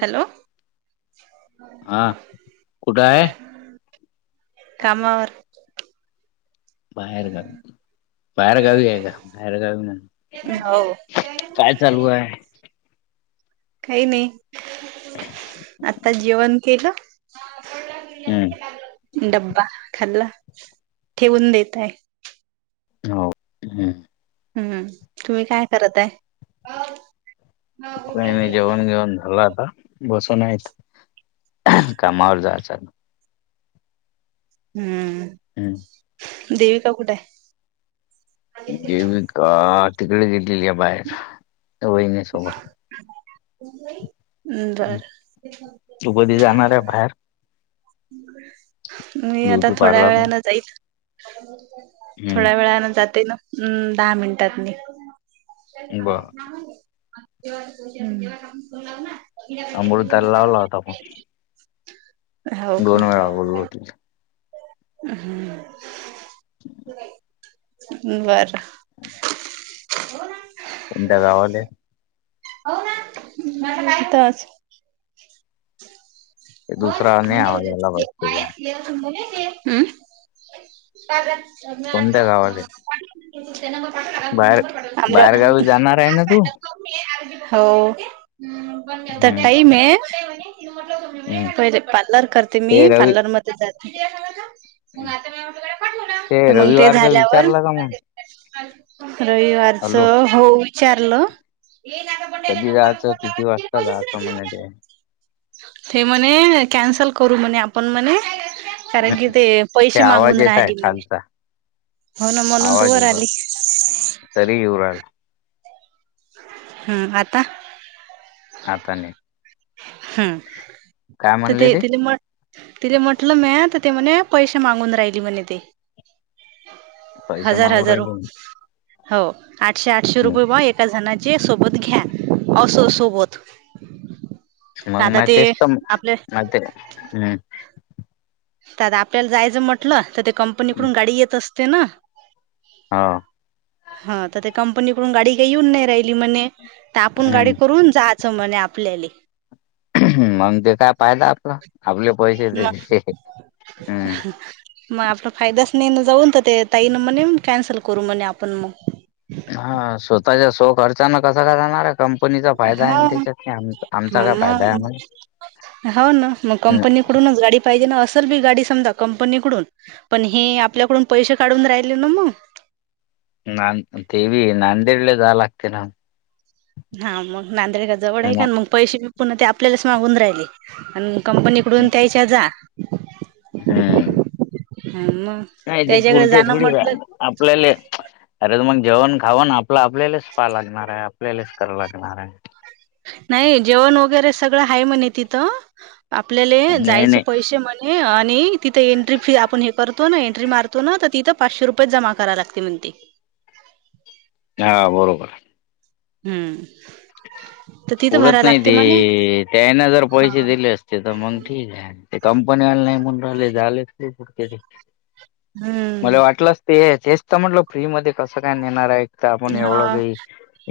Hello! हा कुठं आहे [unintelligible] कामावर बाहेर गावी बाहेर गावी आहे का बाहेर गावी हो ना काय चालू आहे? काही नाही. आता जेवण केलं हम्म डब्बा खाल्ला ठेवून देत आहे. हो हम्म. हम्म तुम्ही काय करत आहे? काय नाय जेवण बिवण झाला आता. बसून आहेत कामावर जायचा. हम्म. हम्म. देविका कुठे आहे? देविका तिकडे गेलेली आहे बाहेर वहिणीसोबत. हम्म बरं. तू कधी जाणार आहे बाहेर? मी आता ब्युटी थोड्या पार्लर वेळने जाईच हम्म थोड्या वेळान जाते ना दहा मिनिटानी. बर [unintelligible] अम्रुताला लावला होता फोन. का दोन वेळा बोलो होतो. ह बरं. हम् [unintelligible] हो ना [unintelligible] उंडा गावले [unintelligible] तच ते बल दुसरा नाही मंडे आवाज होती. आला बस त्याच्या [unintelligible] हम्म. [unintelligible] कोणत्या गावाला आहे? बाहेर बाहेर गावी जाणार आहे ना तू हो त्या हम्म टाइम आहे. हम्म पहिलै पार्लर करते मी ते रवी पार्लर मध्ये जाते. ते तर मंग ते रविवारच झाल्यावर विचारलं का मग रविवारच हॅलो हो विचारलं कधी जायचं किती वाजता जायचं म्हणले. ते म्हणे कॅन्सल करू म्हणे आपण म्हणे कारण कि ते ते पैसे आवाज मागून येत आहे राहिली म्हणे खालचा हो ना म्हणून तर आवाज वर येऊ आली. राहिला तरी येवराळ हम्म आता आता नाही. हम् काय तर म्हणले ते ति म तिला म्हटलं मँ तर ते म्हणे पैसे मागून राहिली म्हणे ते. पैसे हजार मागू हजार राहिले म्हणे. हो आठशे आठशे रुपये म ए जणाचे सोबत घ्या असो सोबत मग आता ते मचत म आपल्या हम्. [unintelligible] तर आता आपल्याला जायचं म्हटलं तर ते हम्म, कंपनीकडून गाडी येत असते ना हा. हा तर कंपनीकडून गाडी येऊन नाही राहिली म्हणे आपण गाडी हम्म करून जात समने आपल्याली मंग ते काय पायदा आपलं आपले पैसे दे मग हम्म. मग आपला फायदाच नाही ना जाऊन, तर ते ताई ना म्हणे कॅन्सल करू म्हणे आपण मग. हा स्वतःच्या स्व खर्चानं कसा का जाणार आहे. कम कंपनीचा फायदा आहे ना हा त्याच्यात, आमचा काय फायदा मग आहे. [unintelligible] हो ना, मग कंपनीकडूनच गाडी पाहिजे ना असेल बी गाडी समजा कंपनीकडून, पण हे आपल्याकडून पैसे काढून राहिले ना मग. नान ते होय नांदेडला जावं लागते ना. हा मंग नांदेड काय जवळ आहे ना का मग, पैसे बी पुन्हा ते आपल्यालाच मागून राहिले. आणि कंपनीकडून त्यायच्या जा. हम्म हम्म. हम्म, मग नाही ते त्याच्याकडे पुरते जाणं थोडी म्हटलं आपल्याले अरे तर मग जेवण खावन आपलं आपल्यालाच पहाय लागणार आहे. लेलेच कराव लागणार आहे. नाही जेवण वगैरे सगळं आहे म्हणे तिथं. आपल्याला नाही जायचे नाही पैसे म्हणे नाही आणि तिथे एंट्री फी आपण हे करतो ना एंट्री मार तो ना आता तिथं पाचशे रुपयेच जमा कराय लागती म्हणती. हा बरोबर हाय. हम्म. तर तिथं पुरत भरायला नाही लागते ते, म्हणे त्यांना जर पैसे दिलेस ते तर मंग ठीक आहे. ते कंपनी आले नाही म्हणून राहिले, जायले येते कुठंतरी. हम्म. मला वाटलंच ते, तेच तर म्हटलं फ्रीमध्ये कसं काय नेणार आहे. इथं आपण एवढं हा काही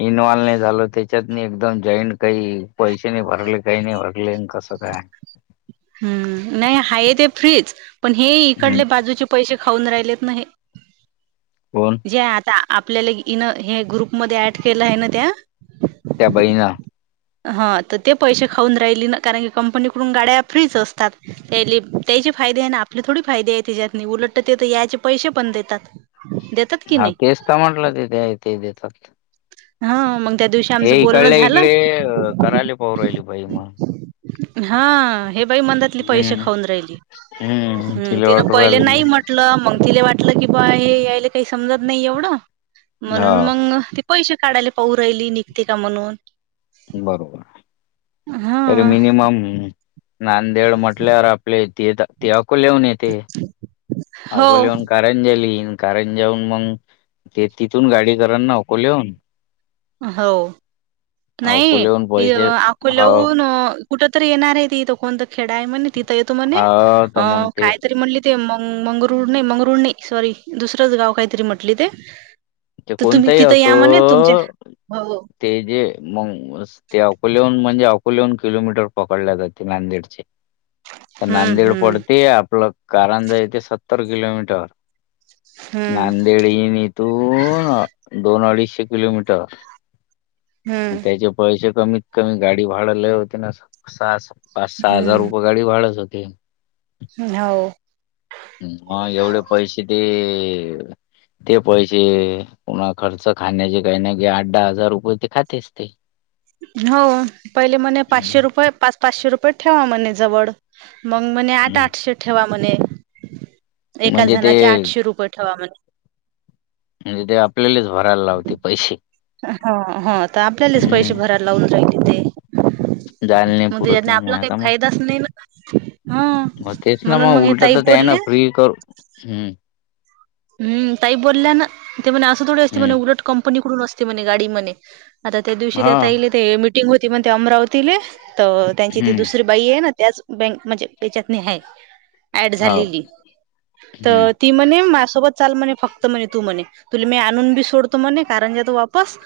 इन्वॉल्व नाही झालो त्याच्यात मी एकदम जॉईंट काही पैसे नाही भरले काही नाही भरले कसं काय. हम्म. नाही आहेत हे फ्रीच, पण हे हम्म. इकडले बाजूचे पैसे खाऊन राहिलेत ना हे. कोण? जे आता आपल्याला इन हे ग्रुपमध्ये ऍड केलं आहे ना त्या त्या बाईनां हा तर ते पैसे खाऊन राहिले ना, कारण की कंपनीकडून गाड्या फ्रीच असतात. त्याले त्याचे फायदे आहे ना आपले थोडी फायदे आहेत त्याच्यात. उलट ते तरी याचे पैसे पण देतात. देतात. की हा नाही केस का म्हटलं तेथे ते देतात. [inaudible] हा मंग त्यादिवशी हे इकडल्या इकडे ये करायले पाऊ राहिली बाई मग. हा हे बाई मंद [unintelligible] पैसे हम्म, खाऊ राहिली हम्म. तिला तिनं वाटू पहिले राहिलं नाही की म्हंट [unintelligible] मंग तिले वाटलं की बुवा हे यायले काही समजत नाही एवढं. हा म्हणून मग पैसे काढायले पाहू राहिली निघते का म्हणून. बरोबर हाय. हा. तर मिनिमम नांदेड म्हंटल्यावर आपले ते ते अकोल्याहून येते. हो अकोल्याहून करंजाली यीन करंजाहून मग ते तिथून गाडी करांन ना अकोल्याहून. हो, नाही अकोल्याहून ते पैसे हाव अकोल्याहून कुठ तरी येणार आहे तिथं कोणतं खेडा आहे म्हणे तिथं येतो म्हणे हाव तर अ मग ते कायतरी म्हणली ते मंग मंगरुळ नाही मंगरुळ नाही सॉरी दुसरंच गाव काहीतरी म्हटली ते. ते तर तुम्ही कोणताही तिथं असो या म्हणे तुमच्या हो ते जे मंग ते अकोलेहून म्हणजे अकोलेहून किलोमीटर पकडल्या जाते नांदेडचे. तर हम्म नांदेड हम्म पडते आपलं कारांजा येते सत्तर किलोमीटर. हम्म नांदेड यीन इथु हो ना दोन अडीचशे किलोमीटर हम्म त्याचे पैसे कमी कमी गाडी भाडं लई होते ना, सहा पाच सहा हजार रुपये गाडी भाडच होते. हाव. हा एवढे पैसे दे. ते पैसे पुन्हा खर्च खाण्याचे काही नाही कि आठ दहा हजार रुपये ते खाते असते. हो पहिले म्हणे पाचशे रुपये पाच पाचशे रुपये ठेवा म्हणे जवळ. मंग म्हणे आठ-आठशे ठेवा म्हणे. एका म्हणजे ते जणाचे आठशे रुपये ठेवा म्हणे. म्हणजे ते आपल्यालेलेच भरायला लावते पैसे. हा हा तर आपल्यालेच पैसे हम्म भरायला लावून राहिले ते. जायला नाही म पुरत त्याजातने ना मग आपला काही आता मग फायदाच नाही ना. हा म्हणून मग हे ताई बोलले की कर्व हम्म. हम्म ताई बोलल्या ना ते म्हणे असं थोडी असते म्हणे हम्म उलट कंपनीकडून असते म्हणे गाडी म्हणे. आता त्या दिवशी हा त्या ताईले ते मीटिंग होती म्हण ते अमरावतीले तर त्यांची ती हम्म दुसरी बाई आहे ना त्याच बँक म्हणजे त्याच्यात मी आहे ऍड हो झालेली. हम्म तर ती म्हणे मास सोबत चाल म्हणे फक्त म्हणे तू म्हणे तुल मी आणून बी सोडतो म्हणे कारंजात वापस.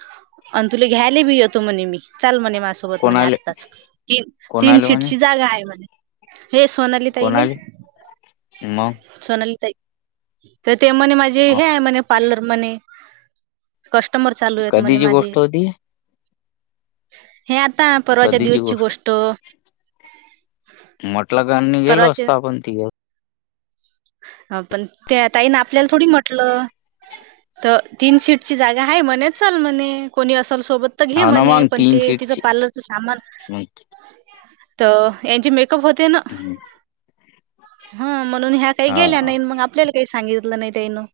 अन तुला घ्यायला भी येतो म्हणे मी चाल म्हणे मा सो सोबत म्हणे कोणाले आत्ताच तीन-तीन कोणाले म्हणे सीटची जागा आहे म्हणे. हे सोनाली ताईले कोणाले मग सोनाली ताई तर ते म्हणे माझे अ, हे आहे म्हणे पार्लर म्हणे. कष्टमर चालू आहेत म्हणे कधीची माझे. गोष्ट होती ही? हे आता परवाच्या दिवसची गोष्ट. म्हटलं का नाही गेलो परवाच्या असता आपण तिघं. हा पण त्या ताईने आपल्याला थोडी म्हटलं. तर तीन सीट ची जागा आहे म्हणे चाल म्हणे कोणी असाल सोबत तर घे हो ना म्हणे मग पण तीन ते तिचं सीटची पार्लरचं सामान मग तर यांचे मेकअप होते ना हम्म, हा म्हणून ह्या काही हा गेल्या हा नाही ना मंग आपल्याला काही सांगितलं नाही तेनं.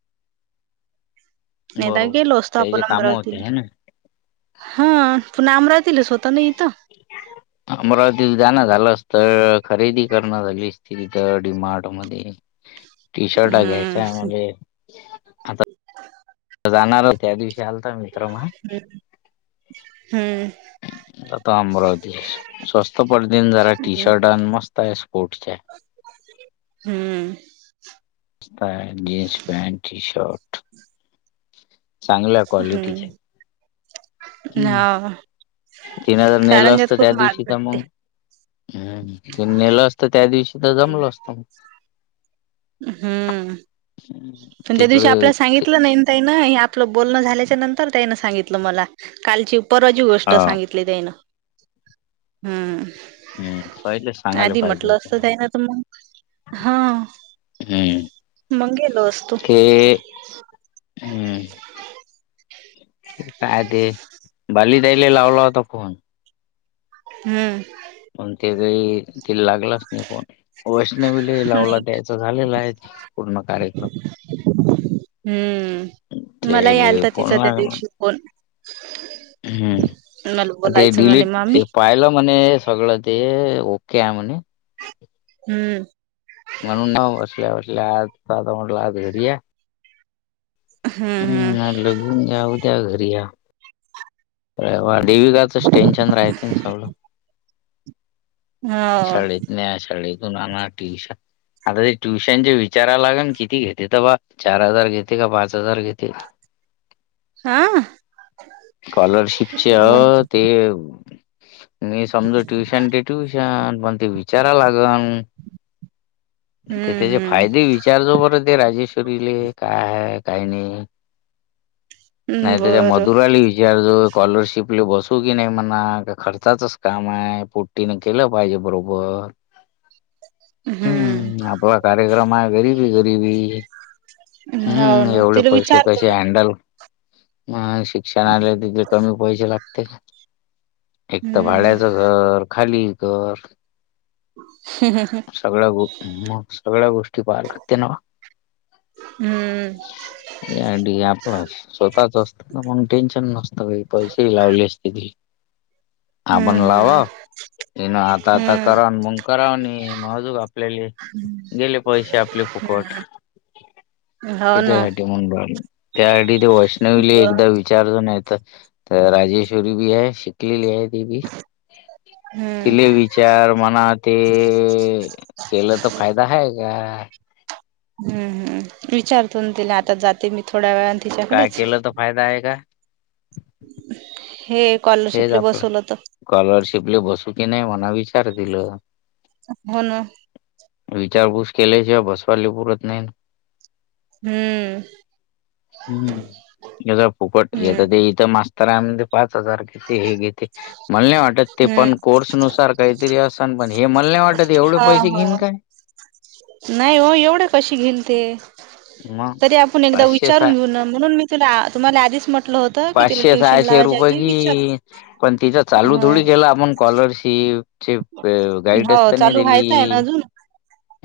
नाहीतर बरोबर गेलो असतो आपण त्याचे काम होते अमरावतीला. है ना हा पुन्हा अमरावतीलाच होतं ना इथं. [inaudible] अमरावतीत जाणं झालं असतं खरेदी करणं झालीस तिथं डि-मार्ट मध्ये. [inaudible] हम्म. घ्यायच्या मला आता जाणार होत्या दिवशी आलता मित्र मा हम्म. आता अमरावती स्वस्त पडतीन जरा टी शर्ट आणि मस्त आहे स्पोर्टसच्या. हम्म. स्ता जीन्स, पँट, टी-शर्ट चांगल्या क्वालिटीचे हम्म हम्म. हा तीन हजार नेलं कारंजात असतं त्या खूप महाग दिवशी का भेटते मंग. तेन नेलं असतं त्या दिवशी तर जमलं असतं. हम्म. पण त्या दिवशी तिकडे आपल्याला सांगि तला नैन ताईनं हे आपलं बोलणं झाल्याच्या नंतर ताईनं सांगितलं मला कालची परवाची गोष्ट हा सांगितली त्यानं. हं.. हम्म पहिले सांगायला आधी पाहिजे म्हटलं होत असतं त्यांना तर मंग हा. हम्म मग गेलो असतो ते हम्म. काय ते बाली ताईला लावला होता फोन हम्म. [unintelligible] [unintelligible] फोन वैष्णवीला लावला नाही द्यायच झालेला आहे पूर्ण कार्यक्रम. [inaudible] हम्म. मला ते यालता फोन तिचा त्या लागला दिवशी फोन. हम्म मला ते बोलायचं म्हणे डिलीट मामी. ते पाहिलं म्हणे सगळं ते ओके आहे म्हणे. हम्म. म्हणून ना बसल्या बसल्या, आज आता म्हटला आज घडी या. हम्म हम्म हम. लघून ऊद्या घरी या. काय वा डीवीगचाच टेन्शन राहते ना सगळं. हो शाळेत न्या, शाळेतून आणा ट्युशन. आता ते ट्युशनचे विचारायला लागे किती घेते, तर बा चार हजार घेते का पाच हजार घेते. हां. स्कॉलरशिपचे अं... ते मी समजू ट्युशन, ते ट्युशन पण ते विचारा लागन. ते त्याचे हम्म फायदे विचारतो बरं ते राजेश्वरीले काय काय नाही हम्म नाही त्या, बर मधुराल विचारतो. स्कॉलरशिपले बसू की नाही म्हणा का खर्चाचच काम आहे पोट्टीने केलं पाहिजे बरोबर. हम्म. आपल कार्यक्रम आहे गरीबी गरीबी. हो हम्म. ना एवढे तिला पैसे विचारतो कैसे ना हॅंडल. मग शिक्षणाला तिथं कमी पैसे लागते का, एक तर हम्म भाड्याचं. घर खाली कर. हम हम हम सगळ गं मग सगळ्या गोष्टी पहायला लागते नवं. हम्म. याड आपलं स्वतःच असत ना, पण टेन्शन नसतं काही पैसेही लावले असते ती. आपण लावा हम्म हेना आता आता हम्म करा मग करा म्हणे. म अजूक आपल्याले गेले पैशे आपले फुकट. हम्म हो ना त्याच्यासाठी म्हण राहले, त्यासाठी ते वैष्णविले ब एकदा विचा चार जण हेत, तर राजेश्वरी बी आहे. विकलेली आहे ती बी हम्म तिले विचार म्हणा ते केलं तर फायदा आहे का? हम्म हम्. विचारतो न दिले आता जातो. ते मी थोड्या वेळान, काय तिच्याकडेच केलं तर फायदा आहे का हे. हेच स्कॉलरशिपले आपलं, बसवलं तर स्कॉलरशिपले बसू की नाही म्हणाव विचार तील. हो ना. विचारपूस केल्याशिवाय बसवाली पुरत नाही. हम्म. हम्म हेज्या फुकट हे तर हम्म देही तर मास्टर आणून दे पाच हजार घेते हे घेते, मला नाही वाटत ते हम्म पण कोर्स नुसार. तरी असन पण हे, मला नाही वाटत एवढे हा पैसे घेईन हा काय? नाही हो, एवढे कशी घेईल ते. मग तरी आपण एकदा पाचशे सहा विचारून घेऊन म्हणून, मी तुला तुम्हाला आधीच म्हटलं होतं. की तिला पाचशे ट्युशन सहाशे लावायच्या रुपये आधी विचार घेईल, पण तिचां चालू ह थोडी केला आपण स्कॉलरशिप. [unintelligible] अं गाईडच हो त्यांनी चालू दिली. व्हायचं आहे ना अजून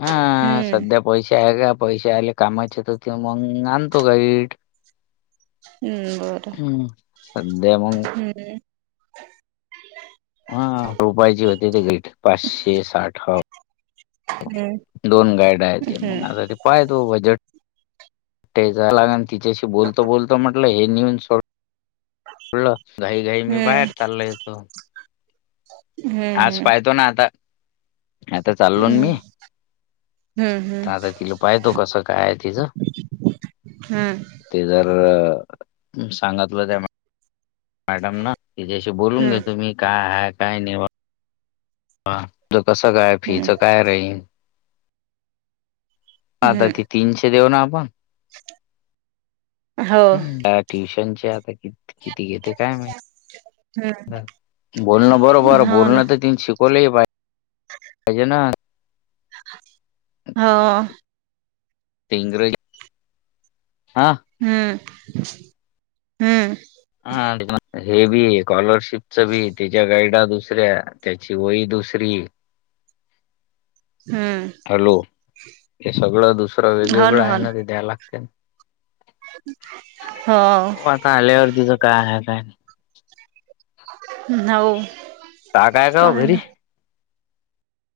हा हम्म सध्या पैसे आहे का पैसे आले कामाचे तर, ते मग आणतो गाईड. हम्म बर. हम्म. सध्या मग ह हा रुपयाची होते ते ग्रिट पाचशे साठ हो. हम्म. दोन गाईडा आहेत. ते मग आता ते काय तो बजट आणि, तिच्याशी बोलतो बोलतो म्हटलं हे नेऊन. [unintelligible] घाई घाई मी हम्म बाहेर चाललो येतो. आज हम्म पाहतो नाही आता, आता चाललो ना हम्म मी. हम्म हम्म हम्म आता तिला पायतो कसं काय आहे तिज. हम्म ते जर सांगतलं त्यामुळं मॅडम ना तिच्या्याशी बोलून हम्म घेतो, मी काय हाय काय नाय. हा तूझ कसं काय हम्म फीचं काय राईन, आता तिथ. हम्म तीनशे देऊ ना आपण. हो हम्म बॅग ट्युशनचे आता कि किती घेते काय माहित. हं. बोलणं बरोबर हो ना बोलणं तर, तिन शिकवलंही पाहिजे पाहिजे ना. हो. ते इंग्रजी हा हम्म. हम्म. हे बी, स्कॉलरशिपच बी त्याच्या गाईड. दुसऱ्या, त्याची वही दुसरी. हम्म. हॅलो, हे सगळं दुसरं वेगवेगळं आहे ना ते द्याय लागते ना. हो हो. आता आल्यावरतीच काय आहे, काय नाही. हम्म हो. काका आहे का ओ पाहा घरी? ना